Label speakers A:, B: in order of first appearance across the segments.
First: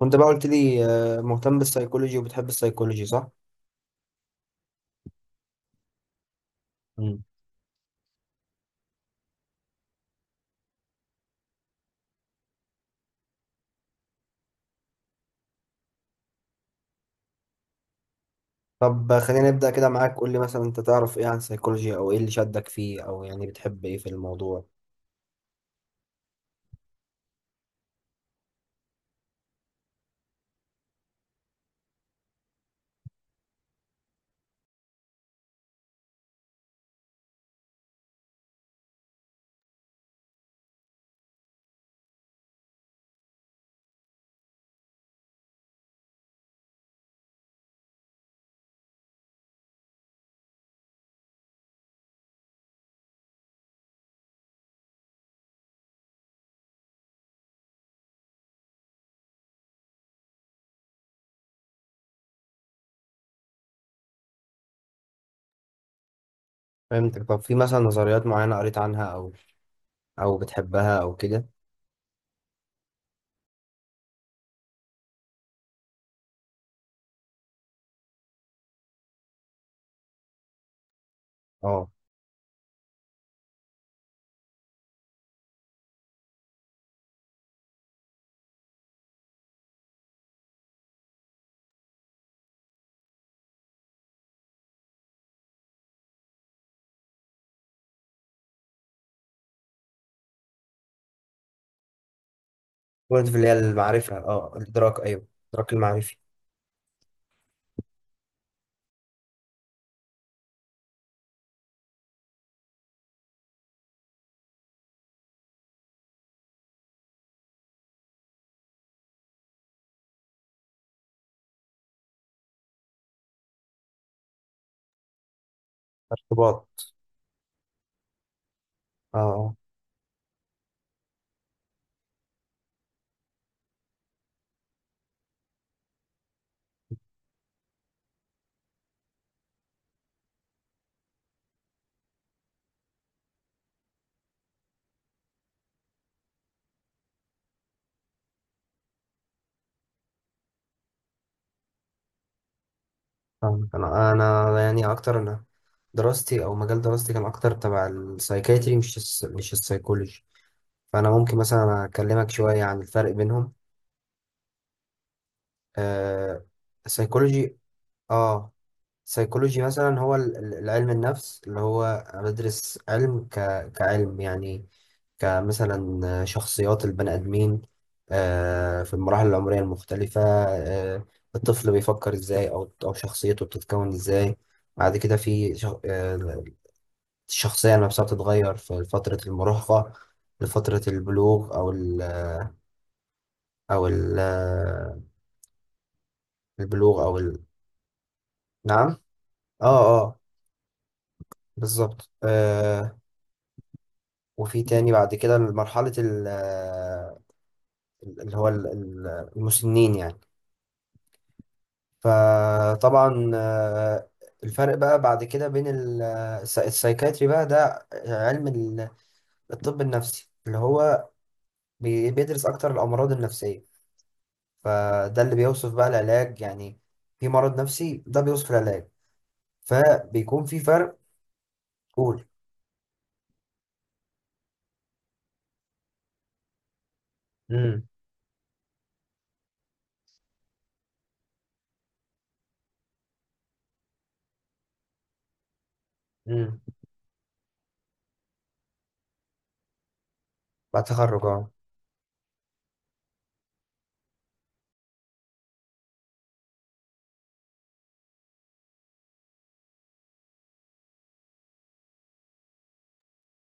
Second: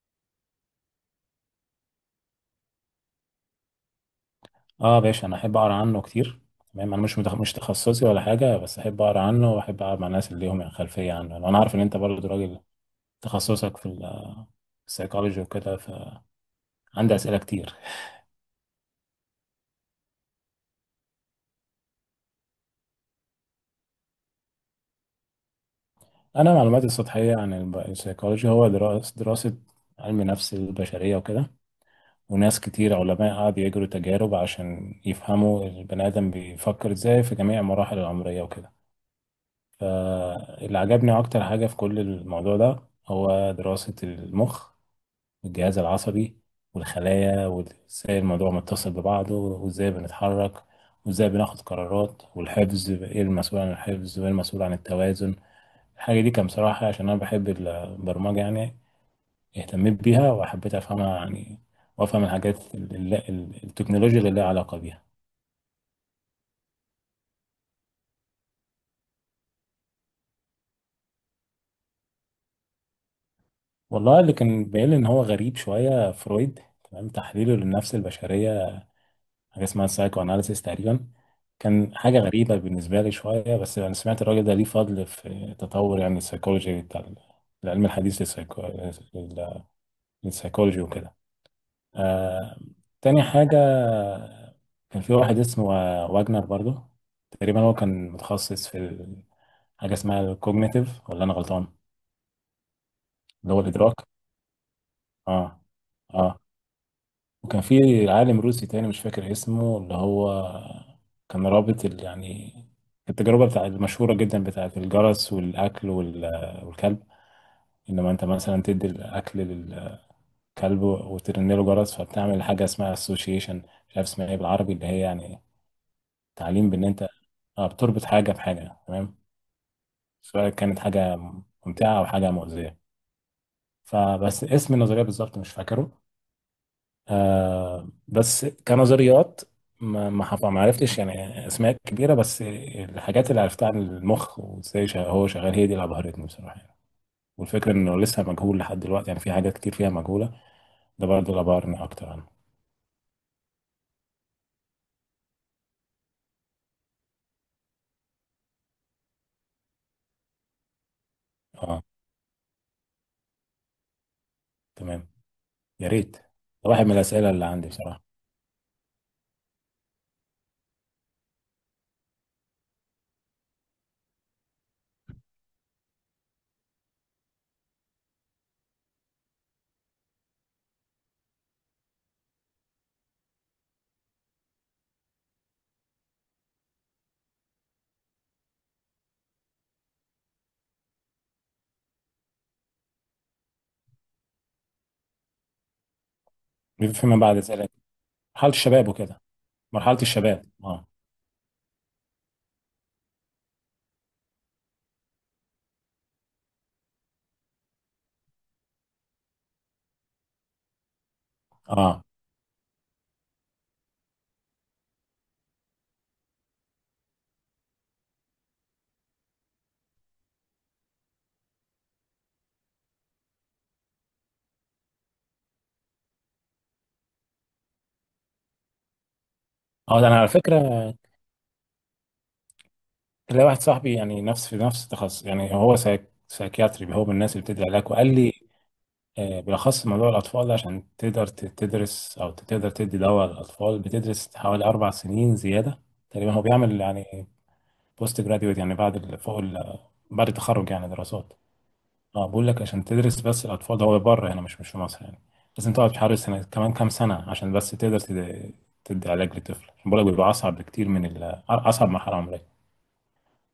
A: وانت بقى قلت لي مهتم بالسيكولوجي وبتحب السيكولوجي صح؟
B: اه باشا، انا احب اقرا عنه كتير. تمام، انا مش
A: مم.
B: تخصصي ولا حاجه، بس احب اقرا عنه واحب اقعد مع الناس اللي ليهم خلفيه عنه. يعني انا عارف ان انت برضه راجل تخصصك في السيكولوجي وكده، فعندي اسئله كتير.
A: طب خلينا نبدأ كده معاك. قول لي مثلا انت تعرف ايه عن السيكولوجي او ايه اللي شدك فيه او يعني بتحب ايه في الموضوع؟
B: انا معلوماتي السطحيه عن السيكولوجي هو دراسه علم نفس البشريه وكده، وناس كتير علماء قعدوا يجروا تجارب عشان يفهموا البني ادم بيفكر ازاي في جميع المراحل العمريه وكده. فاللي عجبني اكتر حاجه في كل الموضوع ده هو دراسه المخ والجهاز العصبي والخلايا، وازاي الموضوع متصل ببعضه، وازاي بنتحرك، وازاي بناخد قرارات، والحفظ ايه المسؤول عن الحفظ، وايه المسؤول عن التوازن. الحاجة دي كان بصراحة عشان أنا بحب البرمجة يعني، اهتميت بيها وحبيت أفهمها يعني. وأفهم الحاجات التكنولوجيا اللي لها علاقة بيها.
A: فهمتك. طب في مثلا نظريات معينة قريت عنها او بتحبها او كده؟
B: والله، اللي كان باين لي إن هو غريب شوية فرويد. تمام، تحليله للنفس البشرية، حاجه اسمها سايكو اناليسيس تقريبا،
A: اه،
B: كان حاجه غريبه بالنسبه لي شويه. بس انا سمعت الراجل ده ليه فضل في تطور يعني السيكولوجي بتاع العلم الحديث للسيكولوجي وكده. آه... تاني حاجه، كان في واحد اسمه واجنر برضو. تقريبا هو كان متخصص في حاجه اسمها الكوجنيتيف، ولا انا غلطان؟
A: قلت في اللي هي
B: اللي هو الادراك،
A: المعرفة، الادراك، ايوه.
B: اه.
A: الادراك المعرفي.
B: اه، وكان في عالم روسي تاني مش فاكر اسمه، اللي هو كان رابط يعني التجربة بتاع المشهورة جدا بتاعة الجرس والأكل والكلب. إنما أنت مثلا تدي الأكل للكلب وترن له جرس، فبتعمل حاجة اسمها association. مش عارف اسمها إيه بالعربي، اللي هي يعني
A: ارتباط.
B: تعليم بإن أنت بتربط حاجة بحاجة،
A: اه،
B: تمام،
A: اه.
B: سواء كانت حاجة ممتعة أو حاجة مؤذية. فبس اسم النظرية بالظبط مش فاكره. آه، بس كنظريات، ما عرفتش يعني اسماء كبيره، بس الحاجات اللي عرفتها عن المخ وازاي هو شغال هي دي اللي ابهرتني بصراحه يعني. والفكره انه لسه مجهول لحد دلوقتي، يعني في حاجات كتير فيها مجهوله. ده برضه اللي ابهرني اكتر عنه.
A: فاهمك. انا يعني اكتر، انا دراستي او مجال دراستي كان اكتر تبع السايكايتري، مش السيكولوجي. فانا ممكن مثلا
B: اه،
A: اكلمك شوية عن الفرق بينهم.
B: تمام. يا ريت،
A: آه
B: ده واحد من الاسئله اللي
A: سيكولوجي
B: عندي بصراحه.
A: اه سيكولوجي مثلا هو العلم النفس اللي هو بدرس كعلم يعني، كمثلا شخصيات البني آدمين في المراحل العمرية المختلفة. آه الطفل بيفكر ازاي، او شخصيته بتتكون ازاي. بعد كده في شخ... آه الشخصية نفسها بتتغير في فترة المراهقة، لفترة البلوغ او ال... او ال... آه،
B: بيبقى
A: البلوغ او
B: فيما
A: ال...
B: بعد اسئله مرحله
A: نعم،
B: الشباب وكده.
A: اه.
B: مرحله
A: آه.
B: الشباب، اه.
A: بالظبط. آه. وفي تاني بعد كده مرحلة اللي هو المسنين يعني.
B: اه.
A: فطبعا، الفرق بقى بعد كده بين السايكاتري. بقى ده علم الطب النفسي اللي هو بيدرس أكتر الأمراض النفسية. فده اللي بيوصف بقى العلاج يعني، في مرض نفسي ده بيوصف العلاج،
B: اه، ده انا على
A: فبيكون في
B: فكره
A: فرق. قول.
B: تلاقي واحد صاحبي يعني نفس في نفس التخصص، يعني هو سايكياتري، هو من الناس اللي بتدي
A: امم.
B: علاج. وقال لي آه، بالأخص موضوع الأطفال ده عشان تقدر تدرس أو تقدر تدي دواء للأطفال، بتدرس حوالي أربع سنين زيادة. تقريبا هو
A: امم.
B: بيعمل يعني بوست جراديويت، يعني بعد بعد التخرج
A: بعد
B: يعني
A: تخرج،
B: دراسات.
A: اه.
B: اه، بقول لك عشان تدرس بس الأطفال ده هو بره هنا، مش مش في مصر يعني. لازم تقعد حوالي سنة كمان، كام سنة عشان بس تقدر تدي علاج لطفل، عشان بقول لك بيبقى أصعب بكتير من أصعب مرحلة عمرية.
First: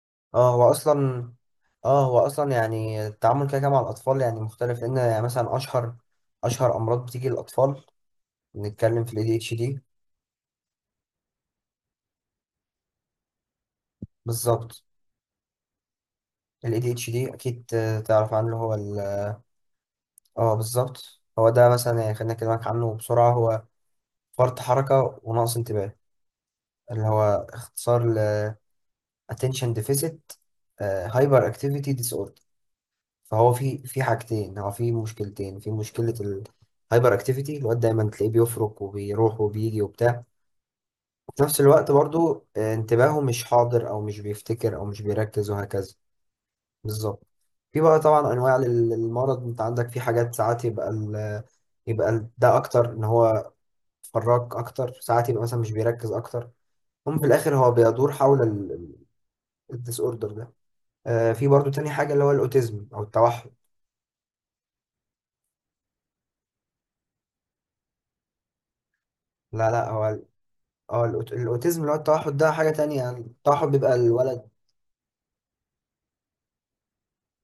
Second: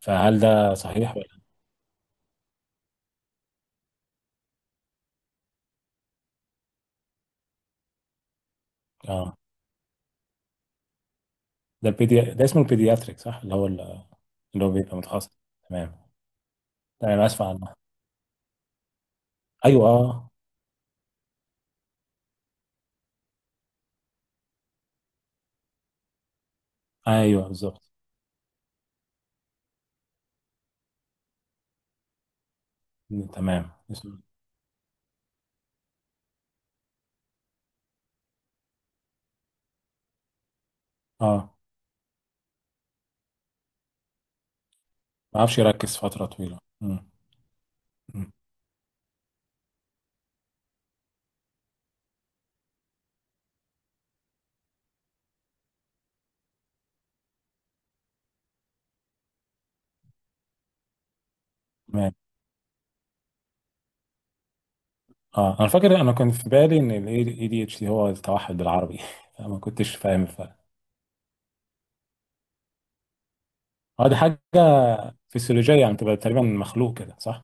B: فهل
A: اه هو
B: ده صحيح
A: اصلا
B: ولا؟
A: اه هو اصلا يعني التعامل كده مع الاطفال يعني مختلف، لان يعني مثلا اشهر امراض بتيجي للاطفال. نتكلم في الاي دي
B: اه،
A: اتش دي.
B: ده اسمه البيدياتريك صح، اللي هو اللي هو
A: بالظبط.
B: بيبقى متخصص. تمام.
A: الاي دي اتش
B: تمام،
A: دي،
B: أسف.
A: اكيد. تعرف عنه. هو ال...
B: ايوه، اه.
A: اه بالظبط. هو ده مثلا يعني خلينا اكلمك عنه بسرعه. هو فرط حركه ونقص انتباه، اللي هو
B: ايوه بالظبط.
A: اختصار ل attention deficit هايبر اكتيفيتي ديس اوردر. فهو
B: تمام.
A: في حاجتين، هو في مشكلتين. في مشكله الهايبر اكتيفيتي، الواد دايما تلاقيه بيفرك وبيروح وبيجي وبتاع. في
B: اه،
A: نفس الوقت برضو، انتباهه مش حاضر او مش بيفتكر او مش
B: ما
A: بيركز
B: اعرفش
A: وهكذا.
B: يركز فتره طويله.
A: بالظبط. في بقى
B: م-
A: طبعا انواع للمرض. انت عندك في حاجات، ساعات يبقى ال ده اكتر ان هو فراك اكتر، ساعات يبقى مثلا مش بيركز اكتر. هم في الاخر هو بيدور حول الديس اوردر ده. في برضو تاني
B: تمام.
A: حاجة اللي هو الاوتيزم او التوحد.
B: اه انا فاكر، انا كان في بالي ان الاي دي اتش دي هو التوحد بالعربي فما
A: لا، لا،
B: كنتش
A: هو
B: فاهم الفرق.
A: الاوتيزم اللي هو التوحد ده حاجة تانية. يعني التوحد بيبقى
B: اه، دي
A: الولد...
B: حاجه فسيولوجيه يعني، تبقى تقريبا مخلوق كده صح؟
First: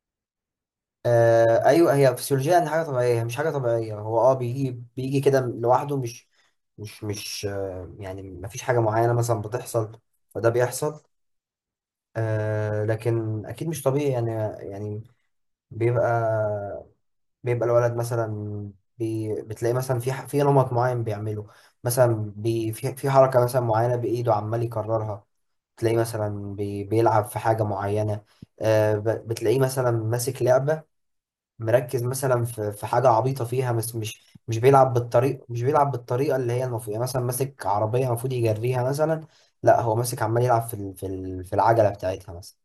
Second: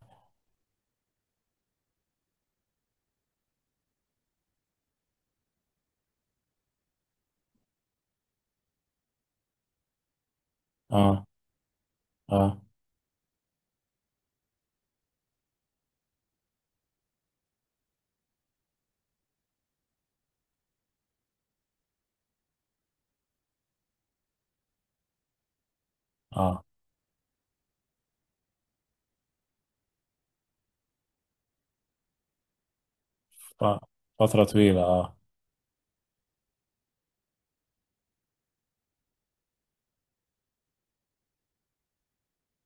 A: آه، ايوه. هي فسيولوجيا ان حاجه طبيعيه، هي مش حاجه طبيعيه. هو بيجي كده لوحده، مش مش مش آه يعني ما فيش حاجه معينه مثلا بتحصل. فده بيحصل.
B: اه. اه.
A: آه، لكن اكيد مش طبيعي يعني. يعني بيبقى بيبقى الولد مثلا، بتلاقي مثلا في نمط معين بيعمله. مثلا في حركه مثلا معينه بايده عمال يكررها. تلاقيه مثلا
B: اه،
A: بيلعب في حاجه معينه. بتلاقيه مثلا ماسك لعبه، مركز مثلا في حاجه عبيطه
B: ف-
A: فيها. بس
B: فتره طويله، اه.
A: مش بيلعب بالطريقه اللي هي المفروض، يعني مثلا ماسك عربيه المفروض يجريها مثلا. لا، هو ماسك عمال يلعب في العجله بتاعتها مثلا،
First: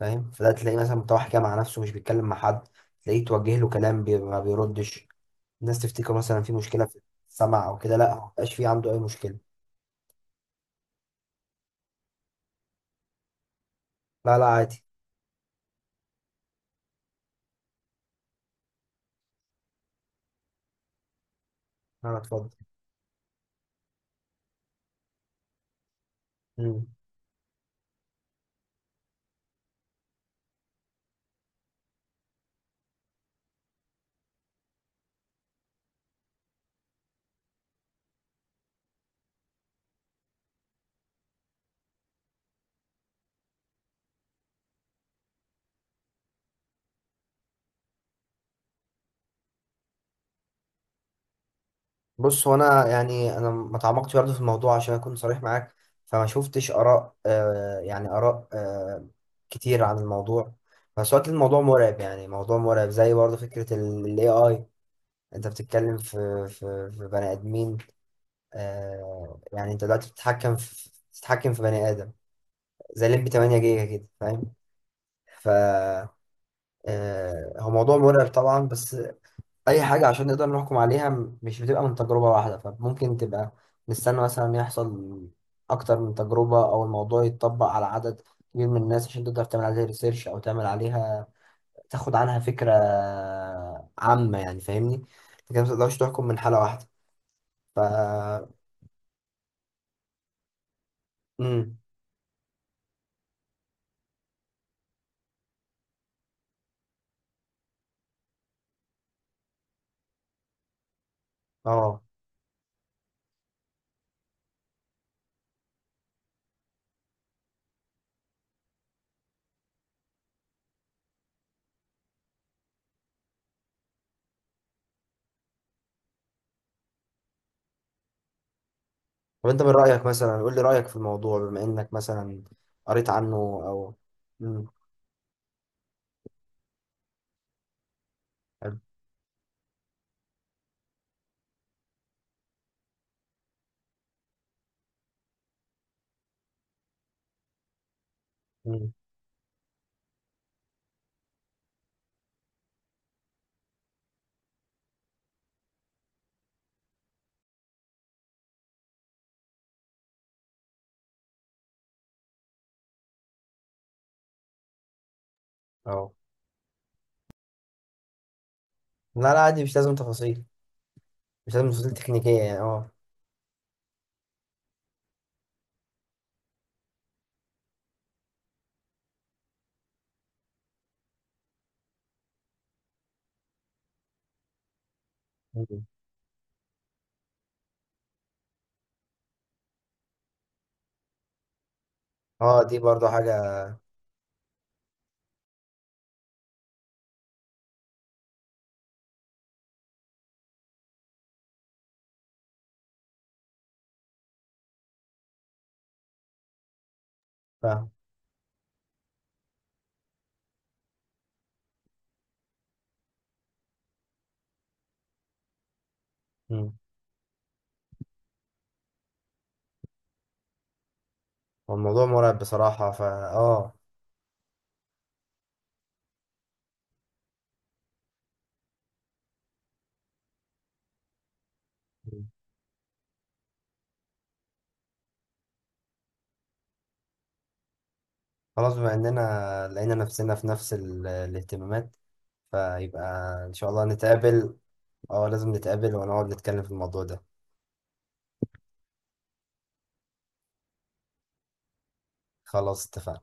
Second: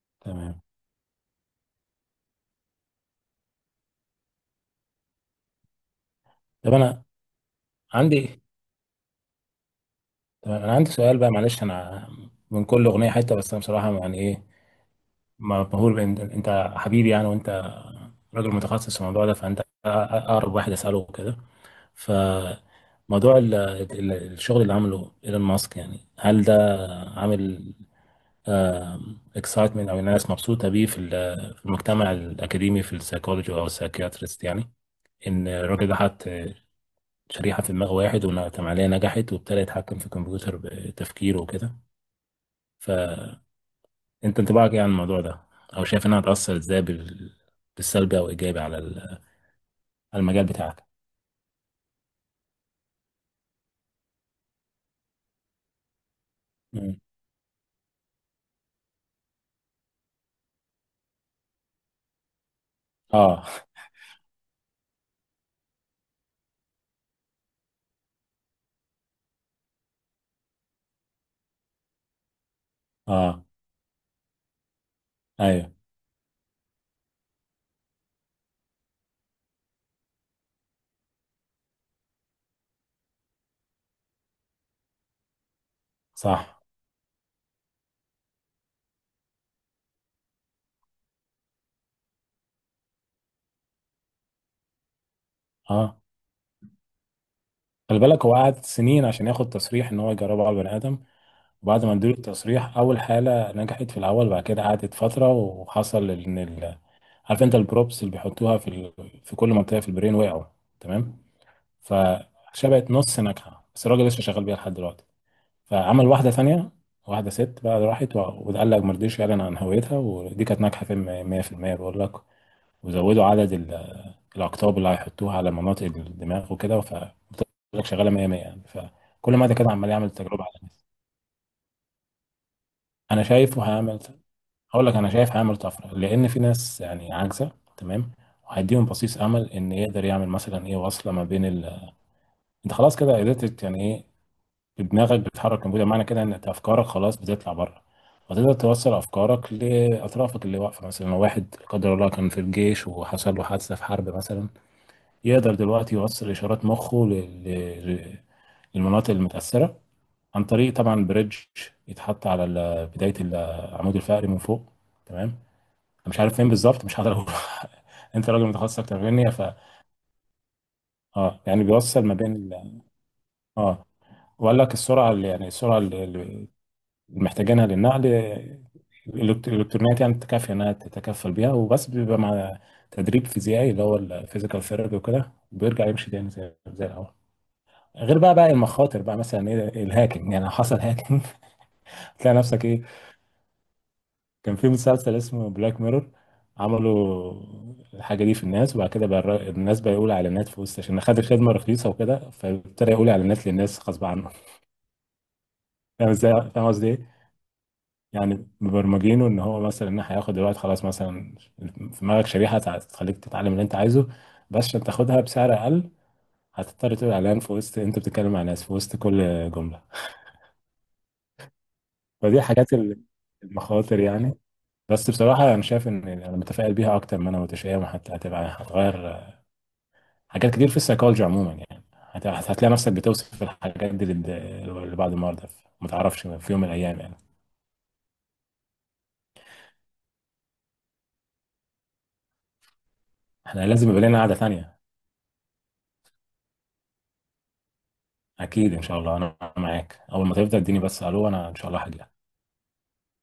A: فاهم؟ فده
B: تمام.
A: تلاقيه مثلا متوحش كده مع نفسه، مش بيتكلم مع حد. تلاقيه توجه له كلام، ما بيردش. الناس تفتكر مثلا في
B: طب
A: مشكله في
B: انا
A: السمع او كده، لا، ما
B: عندي
A: بقاش في عنده اي مشكله.
B: تمام انا عندي سؤال بقى، معلش انا من كل اغنيه حته، بس انا بصراحه يعني
A: لا،
B: ايه،
A: لا، عادي.
B: مبهور بان انت حبيبي يعني، وانت راجل متخصص في الموضوع ده، فانت اقرب واحد اساله كده.
A: لا، لا، اتفضل.
B: فموضوع الشغل اللي عمله ايلون ماسك، يعني هل ده
A: مم.
B: عامل اكسايتمنت او الناس مبسوطه بيه في في المجتمع الاكاديمي في السايكولوجي او السايكياتريست يعني؟ ان الراجل ده حط شريحه في دماغ واحد والعمليه نجحت وابتدى يتحكم في الكمبيوتر بتفكيره وكده. فانت انطباعك ايه عن الموضوع ده، او شايف انها هتاثر ازاي بالسلبي او ايجابي على على المجال بتاعك؟
A: بص، هو انا يعني انا ما تعمقتش برضه في الموضوع عشان اكون صريح معاك. فما شفتش
B: مم.
A: اراء كتير عن الموضوع. بس وقت الموضوع مرعب يعني، موضوع مرعب زي برضه
B: اه
A: فكره الاي اي. انت بتتكلم في بني ادمين. يعني انت دلوقتي بتتحكم في بني ادم، زي الليمبي
B: اه
A: 8 جيجا كده، فاهم؟ ف
B: ايوه
A: آه هو موضوع مرعب طبعا، بس اي حاجه عشان نقدر نحكم عليها مش بتبقى من تجربه واحده، فممكن تبقى نستنى مثلا يحصل اكتر من تجربه
B: صح.
A: او الموضوع يتطبق على عدد كبير من الناس عشان تقدر تعمل عليها ريسيرش او تعمل عليها، تاخد عنها فكره عامه يعني، فاهمني؟ انت كده ما تقدرش
B: اه،
A: تحكم من حاله واحده. ف
B: خلي بالك هو قعد سنين عشان ياخد تصريح ان هو يجربه على البني ادم.
A: امم،
B: وبعد ما اديله التصريح، اول حاله نجحت في الاول. بعد كده قعدت فتره وحصل ان عارف انت البروبس اللي بيحطوها في في كل منطقه في البرين وقعوا. تمام.
A: اه.
B: فشبعت نص ناجحه، بس الراجل لسه شغال بيها لحد دلوقتي. فعمل واحده ثانيه، واحده ست بقى راحت وقال لك ما رضيش يعلن عن هويتها، ودي كانت ناجحه في 100% بقول لك. وزودوا عدد الأقطاب اللي هيحطوها على مناطق الدماغ وكده، فبقول لك شغالة 100 100 يعني. فكل ما
A: طب
B: ده
A: انت من
B: كده عمال
A: رايك
B: يعمل
A: مثلا
B: تجربة على
A: قول لي
B: الناس.
A: رايك في الموضوع بما انك مثلا قريت
B: أنا
A: عنه
B: شايفه
A: او...
B: هيعمل.
A: امم.
B: أقول لك أنا شايف هيعمل طفرة، لأن في ناس يعني عاجزة، تمام،
A: حلو.
B: وهيديهم بصيص أمل. إن يقدر يعمل مثلا إيه، وصلة ما بين أنت خلاص كده قدرت يعني إيه، بدماغك بتحرك الكمبيوتر، معنى كده إن أنت أفكارك خلاص بتطلع بره، وتقدر
A: امم.
B: توصل أفكارك لأطرافك اللي واقفة. مثلا لو واحد لا قدر الله كان في الجيش وحصل له حادثة في حرب مثلا، يقدر دلوقتي يوصل إشارات مخه للمناطق المتأثرة عن طريق طبعا بريدج يتحط على بداية العمود الفقري من فوق. تمام. أنا
A: اه.
B: مش عارف فين بالظبط، مش هقدر أقول أنت راجل متخصص أكتر مني
A: لا، لا،
B: ف،
A: عادي، مش لازم تفاصيل.
B: اه،
A: مش
B: يعني
A: لازم تفاصيل
B: بيوصل ما بين
A: تكنيكيه يعني.
B: ال... اه، وقال لك السرعة اللي يعني السرعة اللي محتاجينها للنقل الإلكترونيات يعني تكفي إنها تتكفل بيها. وبس بيبقى مع تدريب فيزيائي، اللي هو الفيزيكال ثيرابي وكده،
A: اه.
B: بيرجع يمشي تاني زي زي الأول. غير بقى المخاطر بقى، مثلا ايه الهاكينج؟ يعني لو حصل هاكينج تلاقي
A: اه،
B: نفسك
A: دي
B: ايه.
A: برضو حاجة.
B: كان في مسلسل اسمه بلاك ميرور، عملوا الحاجه دي في الناس. وبعد كده بقى الناس بقى يقول اعلانات في وسط عشان خد الخدمه رخيصه وكده، فابتدى يقول اعلانات للناس غصب عنه فاهم ازاي؟ فاهم قصدي ايه؟
A: فاهم.
B: يعني مبرمجينه ان هو مثلا ان هياخد دلوقتي خلاص، مثلا في دماغك شريحه تخليك تتعلم اللي انت عايزه، بس عشان تاخدها بسعر اقل
A: مم.
B: هتضطر تقول اعلان في وسط انت بتتكلم مع ناس، في وسط كل جمله.
A: هو الموضوع مرعب
B: فدي حاجات
A: بصراحة. فا اه
B: المخاطر يعني. بس بصراحة أنا شايف إن أنا متفائل بيها أكتر ما أنا متشائم، حتى هتبقى هتغير حاجات كتير في السيكولوجي عموما يعني. هت-
A: مم.
B: هتلاقي نفسك بتوصف الحاجات دي لبعض المرضى، ما تعرفش في يوم من الأيام يعني.
A: خلاص، بما اننا لقينا نفسنا في نفس الاهتمامات، فيبقى ان
B: إحنا
A: شاء الله
B: لازم يبقى لنا قعدة
A: نتقابل.
B: تانية.
A: اه، لازم نتقابل ونقعد نتكلم في الموضوع ده.
B: أكيد إن شاء الله، أنا معاك أول ما تفضل اديني. بس ألو، أنا إن شاء الله هجي.
A: خلاص، اتفقنا.